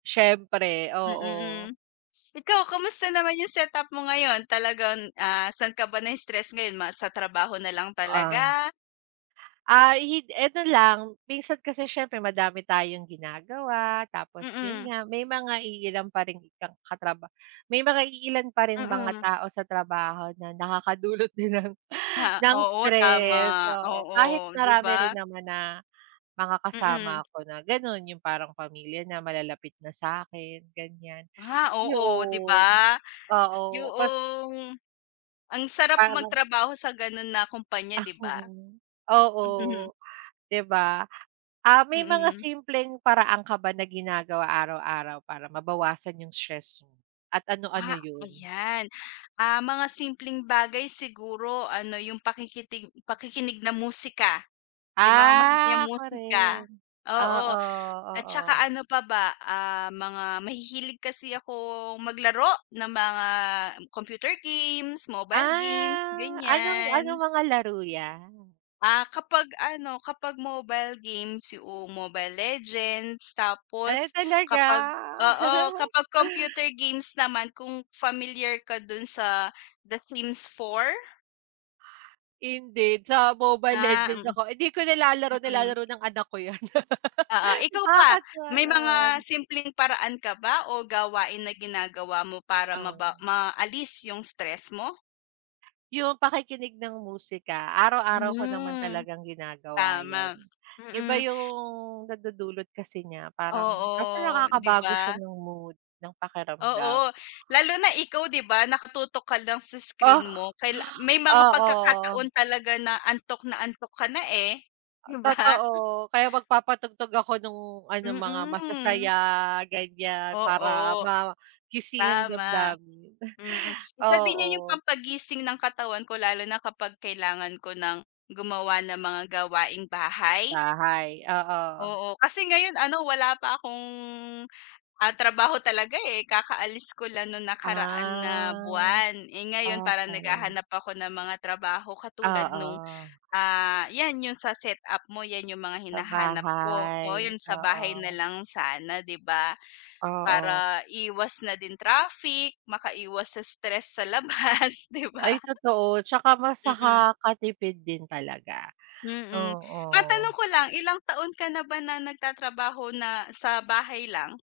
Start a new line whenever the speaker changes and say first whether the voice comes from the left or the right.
right: Siyempre,
left: Mm, mm.
right: oo.
left: Ikaw, kamusta naman 'yung setup mo ngayon? Talagang ah, saan ka ba na-stress ngayon? Ma sa trabaho na lang
right: Ah.
left: talaga?
right: Ah, yun eto lang. Minsan kasi siyempre madami tayong ginagawa tapos yun
left: Mm.
right: nga may mga iilan pa ring ka katraba may mga iilan pa ring mga
left: Mm.
right: tao sa trabaho na nakakadulot din ng ng
left: Oo,
right: stress,
left: tama.
right: oo. Kahit
left: Oo, 'di
right: marami rin
left: ba?
right: naman na mga
left: Mm.
right: kasama ko na gano'n 'yung parang pamilya na, malalapit na sa akin, ganyan.
left: Ah, oo, 'di
right: 'Yoon.
left: ba?
right: Oo, bas
left: 'Yoong ang sarap
right: Parang
left: magtrabaho sa gano'n na kompanya
right: Ah,
left: 'di ba?
right: oo. Oo,
left: Mhm.
right: 'di ba? Ah, may mga
left: Mm.
right: simpleng paraan ka ba na ginagawa araw-araw para mabawasan 'yung stress at ano-ano
left: Ah,
right: yun?
left: ayan. Ah mga simpleng bagay siguro ano, 'yung pakikitig pakikinig ng musika, 'yung mga masasayang
right: Ah, ako
left: musika,
right: rin.
left: oo.
right: Oo,
left: At saka
right: oo.
left: ano pa ba? Ah, mga mahihilig kasi akong maglaro ng mga computer games, mobile games,
right: Ah. Anong anong
left: ganyan.
right: mga laro 'yan?
left: Ah, kapag ano kapag mobile games 'yoong Mobile Legends.
right: Eh,
left: Tapos,
right: talaga?
left: kapag oo, kapag computer games naman kung familiar ka do'n sa The Sims 4?
right: Hindi, sa Mobile
left: Ah,
right: Legends
left: mm.
right: ako. Hindi ko nilalaro,
left: Mm.
right: nilalaro ng anak ko 'yan.
left: Oo. Ikaw ba,
right: Nakakatuwa
left: may
right: naman.
left: mga simpleng paraan ka ba o gawain na ginagawa mo para maba
right: O.
left: maalis 'yung stress mo?
right: 'Yung pakikinig ng musika, araw-araw ko naman
left: Mm.
right: talagang ginagawa 'yan.
left: Tama.
right: Iba
left: Mm.
right: 'yung nadudulot kasi niya, parang basta
left: Oo, 'di
right: nakakabago siya
left: ba?
right: ng mood, ng pakiramdam.
left: Oo. Lalo na ikaw 'di ba, nakatutok ka lang sa
right: O?
left: screen mo. Kaila may mga
right: Oo.
left: pagkakataon talaga na antok na antok ka na eh, 'di ba?
right: Totoo. Kaya magpapatugtog ako 'nung ano, mga
left: Mm.
right: masasaya, ganyan, para
left: Oo.
right: magising ang
left: Tama.
right: damdamin.
left: Mm, isa din yun 'yung
right: Oo.
left: pampagising ng katawan ko lalo na kapag kailangan ko nang gumawa ng mga gawaing-bahay?
right: Bahay? Oo.
left: Oo, kasi ngayon ano, wala pa akong, ah trabaho talaga eh. Kakaalis ko lang 'nung nakaraan na
right: Ah.
left: buwan. Eh ngayon, parang
right: Okey.
left: naghahanap ako ng mga trabaho katulad 'nung,
right: Oo.
left: ah, 'yan 'yung sa setup mo, 'yan 'yung mga
right: Sa
left: hinahanap ko. Oo,
right: bahay.
left: yun sa bahay na
right: Oo.
left: lang sana, 'di ba?
right: Oo.
left: Para iwas na din traffic, makaiwas sa stress sa labas, 'di ba?
right: Ay, totoo. Tsaka mas
left: Mm.
right: nakakatipid din talaga.
left: Mm. Matanong
right: Oo.
left: ko lang, ilang taon ka na ba na nagtatrabaho na sa bahay lang?